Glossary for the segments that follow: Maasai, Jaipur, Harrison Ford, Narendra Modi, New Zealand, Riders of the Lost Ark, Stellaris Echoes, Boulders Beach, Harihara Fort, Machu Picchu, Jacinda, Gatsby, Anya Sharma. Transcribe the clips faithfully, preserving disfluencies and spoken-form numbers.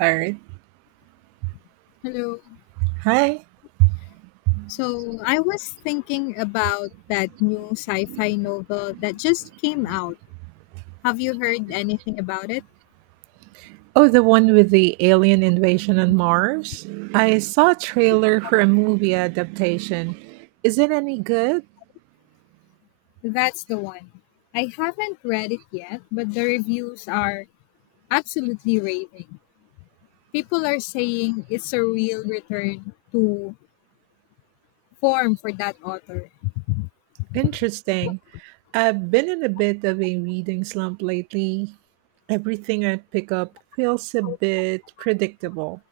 Earth. Hello. Hi. So I was thinking about that new sci fi novel that just came out. Have you heard anything about it? Oh, the one with the alien invasion on Mars? I saw a trailer for a movie adaptation. Is it any good? That's the one. I haven't read it yet, but the reviews are absolutely raving. People are saying it's a real return to form for that author. Interesting. I've been in a bit of a reading slump lately. Everything I pick up feels a bit predictable.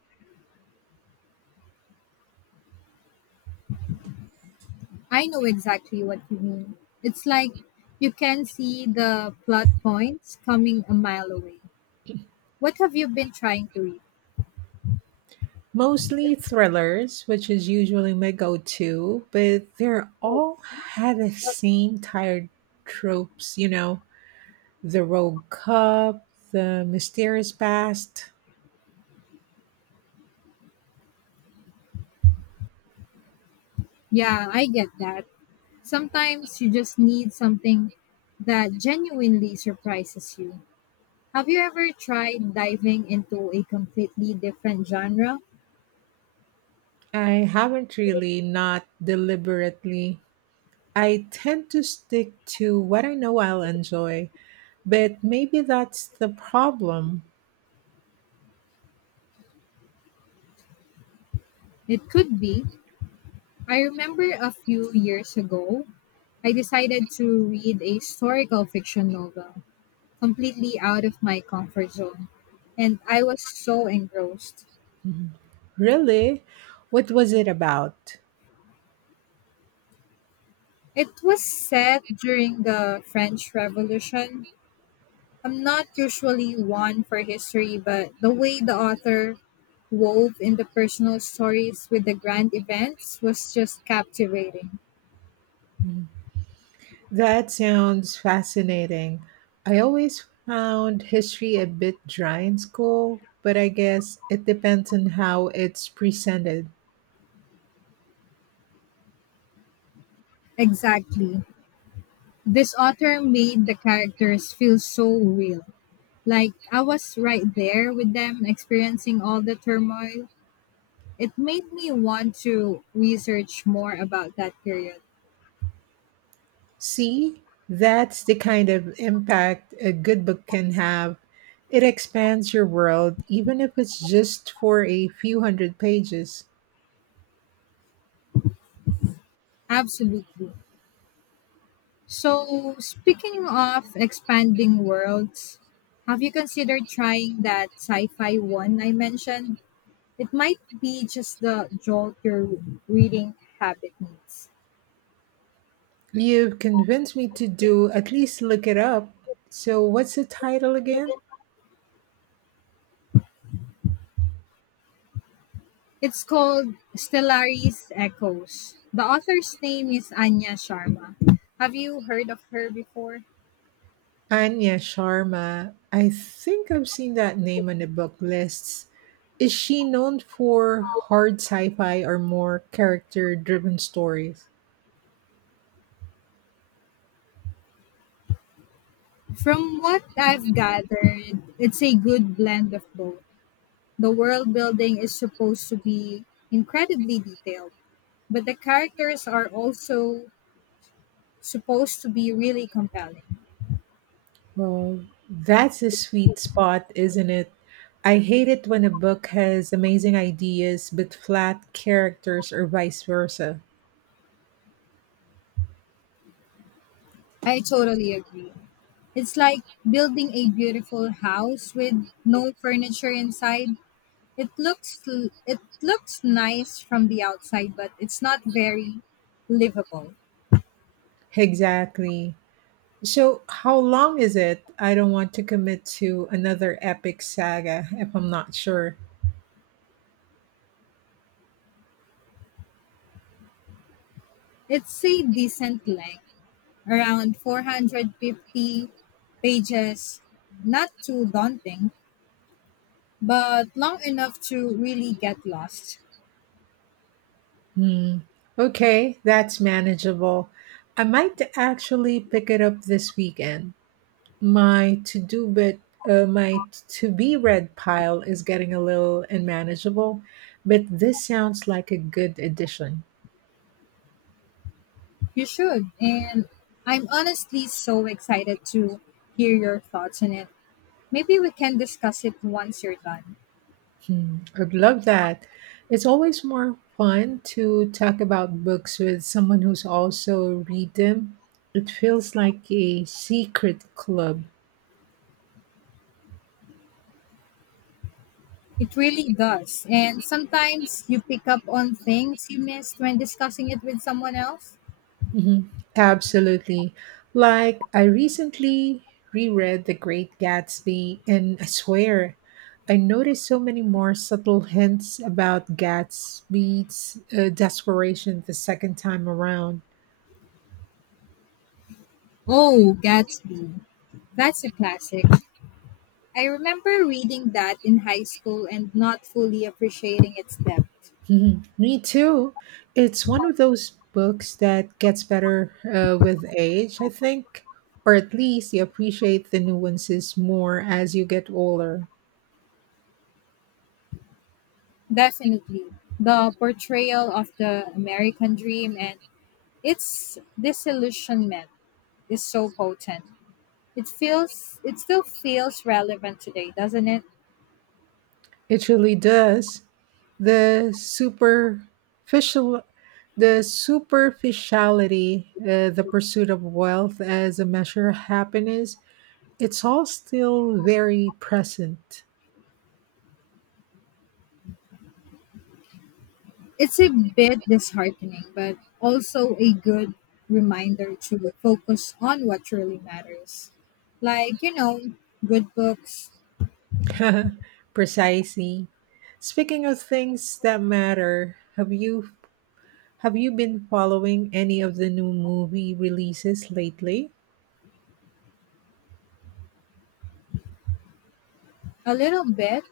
I know exactly what you mean. It's like you can see the plot points coming a mile away. What have you been trying to read? Mostly thrillers, which is usually my go to, but they're all had the same tired tropes, you know The Rogue Cup, The Mysterious Past. Yeah, I get that. Sometimes you just need something that genuinely surprises you. Have you ever tried diving into a completely different genre? I haven't really, not deliberately. I tend to stick to what I know I'll enjoy, but maybe that's the problem. It could be. I remember a few years ago, I decided to read a historical fiction novel, completely out of my comfort zone, and I was so engrossed. Mhm. Really? What was it about? It was set during the French Revolution. I'm not usually one for history, but the way the author wove in the personal stories with the grand events was just captivating. That sounds fascinating. I always found history a bit dry in school, but I guess it depends on how it's presented. Exactly. This author made the characters feel so real. Like I was right there with them experiencing all the turmoil. It made me want to research more about that period. See, that's the kind of impact a good book can have. It expands your world, even if it's just for a few hundred pages. Absolutely. So, speaking of expanding worlds, have you considered trying that sci fi one I mentioned? It might be just the jolt your reading habit needs. You've convinced me to do at least look it up. So, what's the title again? It's called Stellaris Echoes. The author's name is Anya Sharma. Have you heard of her before? Anya Sharma. I think I've seen that name on the book lists. Is she known for hard sci fi or more character driven stories? From what I've gathered, it's a good blend of both. The world building is supposed to be incredibly detailed, but the characters are also supposed to be really compelling. Well, that's a sweet spot, isn't it? I hate it when a book has amazing ideas but flat characters or vice versa. I totally agree. It's like building a beautiful house with no furniture inside. It looks l- it looks nice from the outside, but it's not very livable. Exactly. So, how long is it? I don't want to commit to another epic saga if I'm not sure. It's a decent length, around four hundred fifty pages, not too daunting, but long enough to really get lost. Hmm. Okay, that's manageable. I might actually pick it up this weekend. My to do bit, uh, my to be read pile is getting a little unmanageable, but this sounds like a good addition. You should. And I'm honestly so excited to hear your thoughts on it. Maybe we can discuss it once you're done. Hmm, I'd love that. It's always more fun to talk about books with someone who's also read them. It feels like a secret club. It really does. And sometimes you pick up on things you missed when discussing it with someone else. Mhm. Absolutely. Like, I recently reread The Great Gatsby, and I swear, I noticed so many more subtle hints about Gatsby's uh, desperation the second time around. Oh, Gatsby. That's a classic. I remember reading that in high school and not fully appreciating its depth. Mhm. Me too. It's one of those books that gets better uh, with age, I think, or at least you appreciate the nuances more as you get older. Definitely. The portrayal of the American dream and its disillusionment is so potent. It feels it still feels relevant today, doesn't it? It really does. The superficial, the superficiality, uh, the pursuit of wealth as a measure of happiness, it's all still very present. It's a bit disheartening, but also a good reminder to focus on what truly matters. Like, you know, good books. Precisely. Speaking of things that matter, have you have you been following any of the new movie releases lately? A little bit.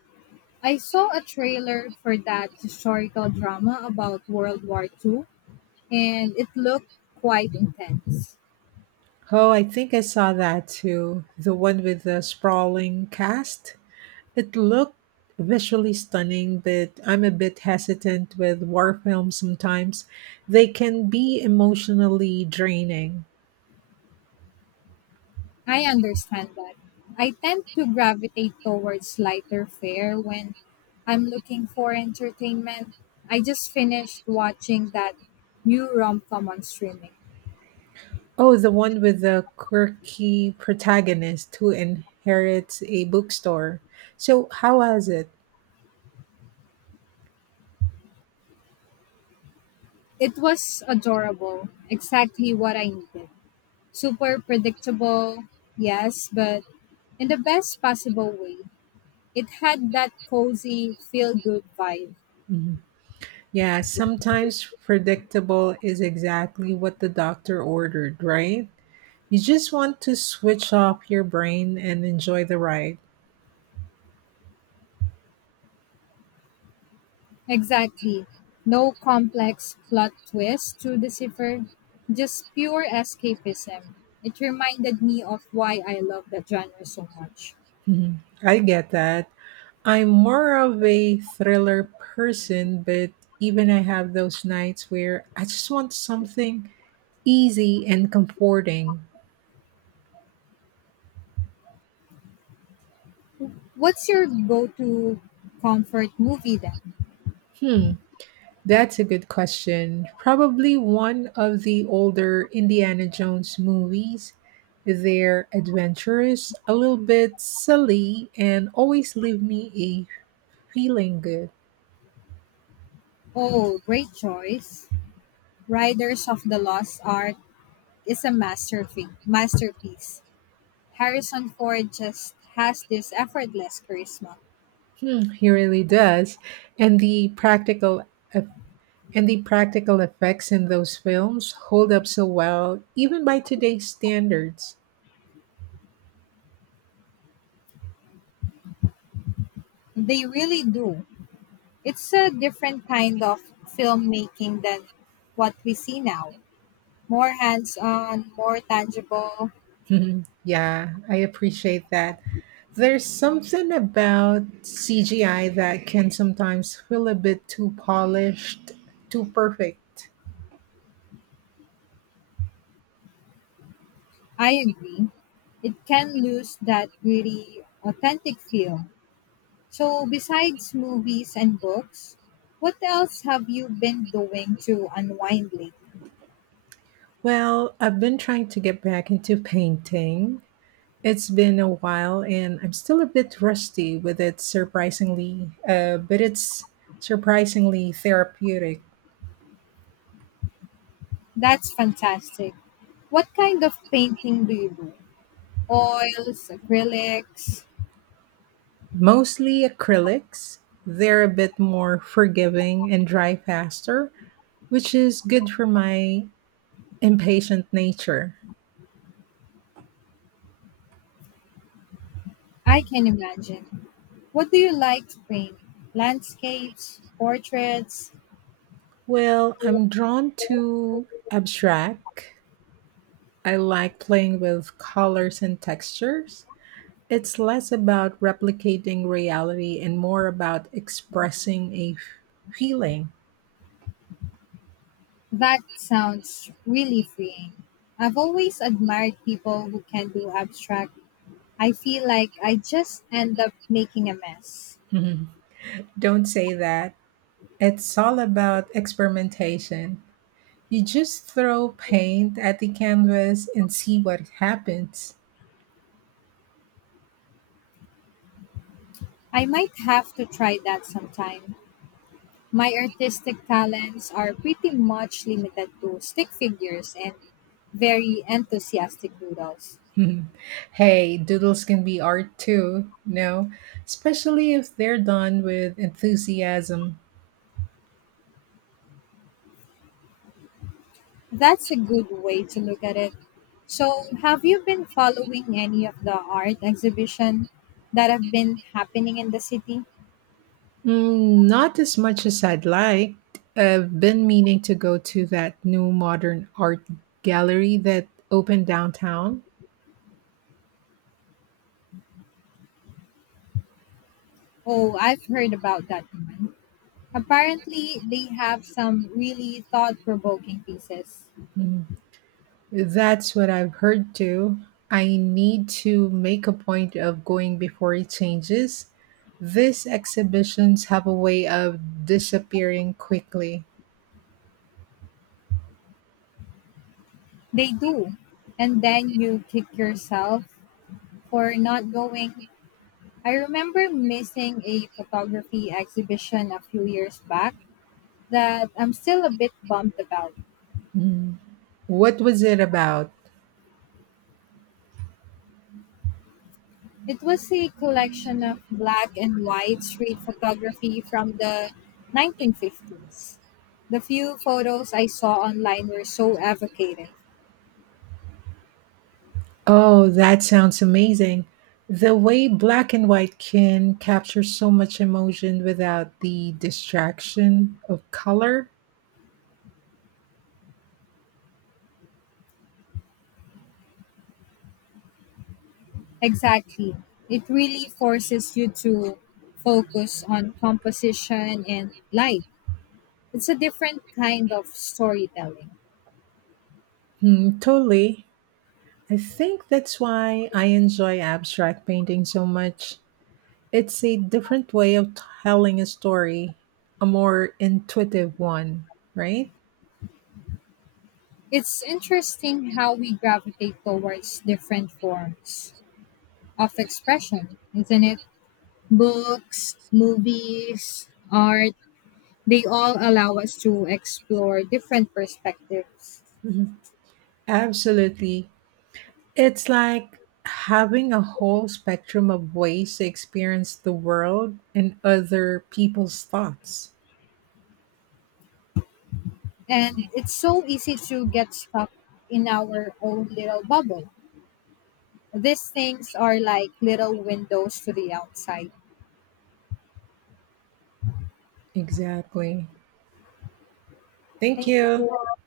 I saw a trailer for that historical drama about World War Two, and it looked quite intense. Oh, I think I saw that too. The one with the sprawling cast. It looked visually stunning, but I'm a bit hesitant with war films sometimes. They can be emotionally draining. I understand that. I tend to gravitate towards lighter fare when I'm looking for entertainment. I just finished watching that new rom com on streaming. Oh, the one with the quirky protagonist who inherits a bookstore. So, how was it? It was adorable, exactly what I needed. Super predictable, yes, but in the best possible way. It had that cozy, feel good vibe. Mhm. Yeah, sometimes predictable is exactly what the doctor ordered, right? You just want to switch off your brain and enjoy the ride. Exactly. No complex plot twist to decipher, just pure escapism. It reminded me of why I love that genre so much. Mhm. I get that. I'm more of a thriller person, but even I have those nights where I just want something easy and comforting. What's your go to comfort movie then? Hmm, that's a good question. Probably one of the older Indiana Jones movies. They're adventurous, a little bit silly, and always leave me a feeling good. Oh, great choice. Riders of the Lost Ark is a masterpiece. masterpiece. Harrison Ford just has this effortless charisma. Hmm, he really does. And the practical And the practical effects in those films hold up so well, even by today's standards. They really do. It's a different kind of filmmaking than what we see now. More hands on, more tangible. Mhm. Yeah, I appreciate that. There's something about C G I that can sometimes feel a bit too polished, too perfect. I agree. It can lose that really authentic feel. So, besides movies and books, what else have you been doing to unwind lately? Well, I've been trying to get back into painting. It's been a while and I'm still a bit rusty with it surprisingly, uh, but it's surprisingly therapeutic. That's fantastic. What kind of painting do you do? Oils, acrylics? Mostly acrylics. They're a bit more forgiving and dry faster, which is good for my impatient nature. I can imagine. What do you like to paint? Landscapes, portraits? Well, I'm drawn to abstract. I like playing with colors and textures. It's less about replicating reality and more about expressing a feeling. That sounds really freeing. I've always admired people who can do abstract. I feel like I just end up making a mess. Don't say that. It's all about experimentation. You just throw paint at the canvas and see what happens. I might have to try that sometime. My artistic talents are pretty much limited to stick figures and very enthusiastic doodles. Hey, doodles can be art too, no? Especially if they're done with enthusiasm. That's a good way to look at it. So, have you been following any of the art exhibition that have been happening in the city? Mm, not as much as I'd like. I've been meaning to go to that new modern art gallery that opened downtown. Oh, I've heard about that one. Apparently, they have some really thought provoking pieces. Mm. That's what I've heard too. I need to make a point of going before it changes. These exhibitions have a way of disappearing quickly. They do. And then you kick yourself for not going. I remember missing a photography exhibition a few years back that I'm still a bit bummed about. Mm. What was it about? It was a collection of black and white street photography from the nineteen fifties. The few photos I saw online were so evocative. Oh, that sounds amazing. The way black and white can capture so much emotion without the distraction of color. Exactly. It really forces you to focus on composition and light. It's a different kind of storytelling. Hmm, totally. I think that's why I enjoy abstract painting so much. It's a different way of telling a story, a more intuitive one, right? It's interesting how we gravitate towards different forms of expression, isn't it? Books, movies, art, they all allow us to explore different perspectives. Mhm. Absolutely. It's like having a whole spectrum of ways to experience the world and other people's thoughts. And it's so easy to get stuck in our own little bubble. These things are like little windows to the outside. Exactly. Thank Thank you. you.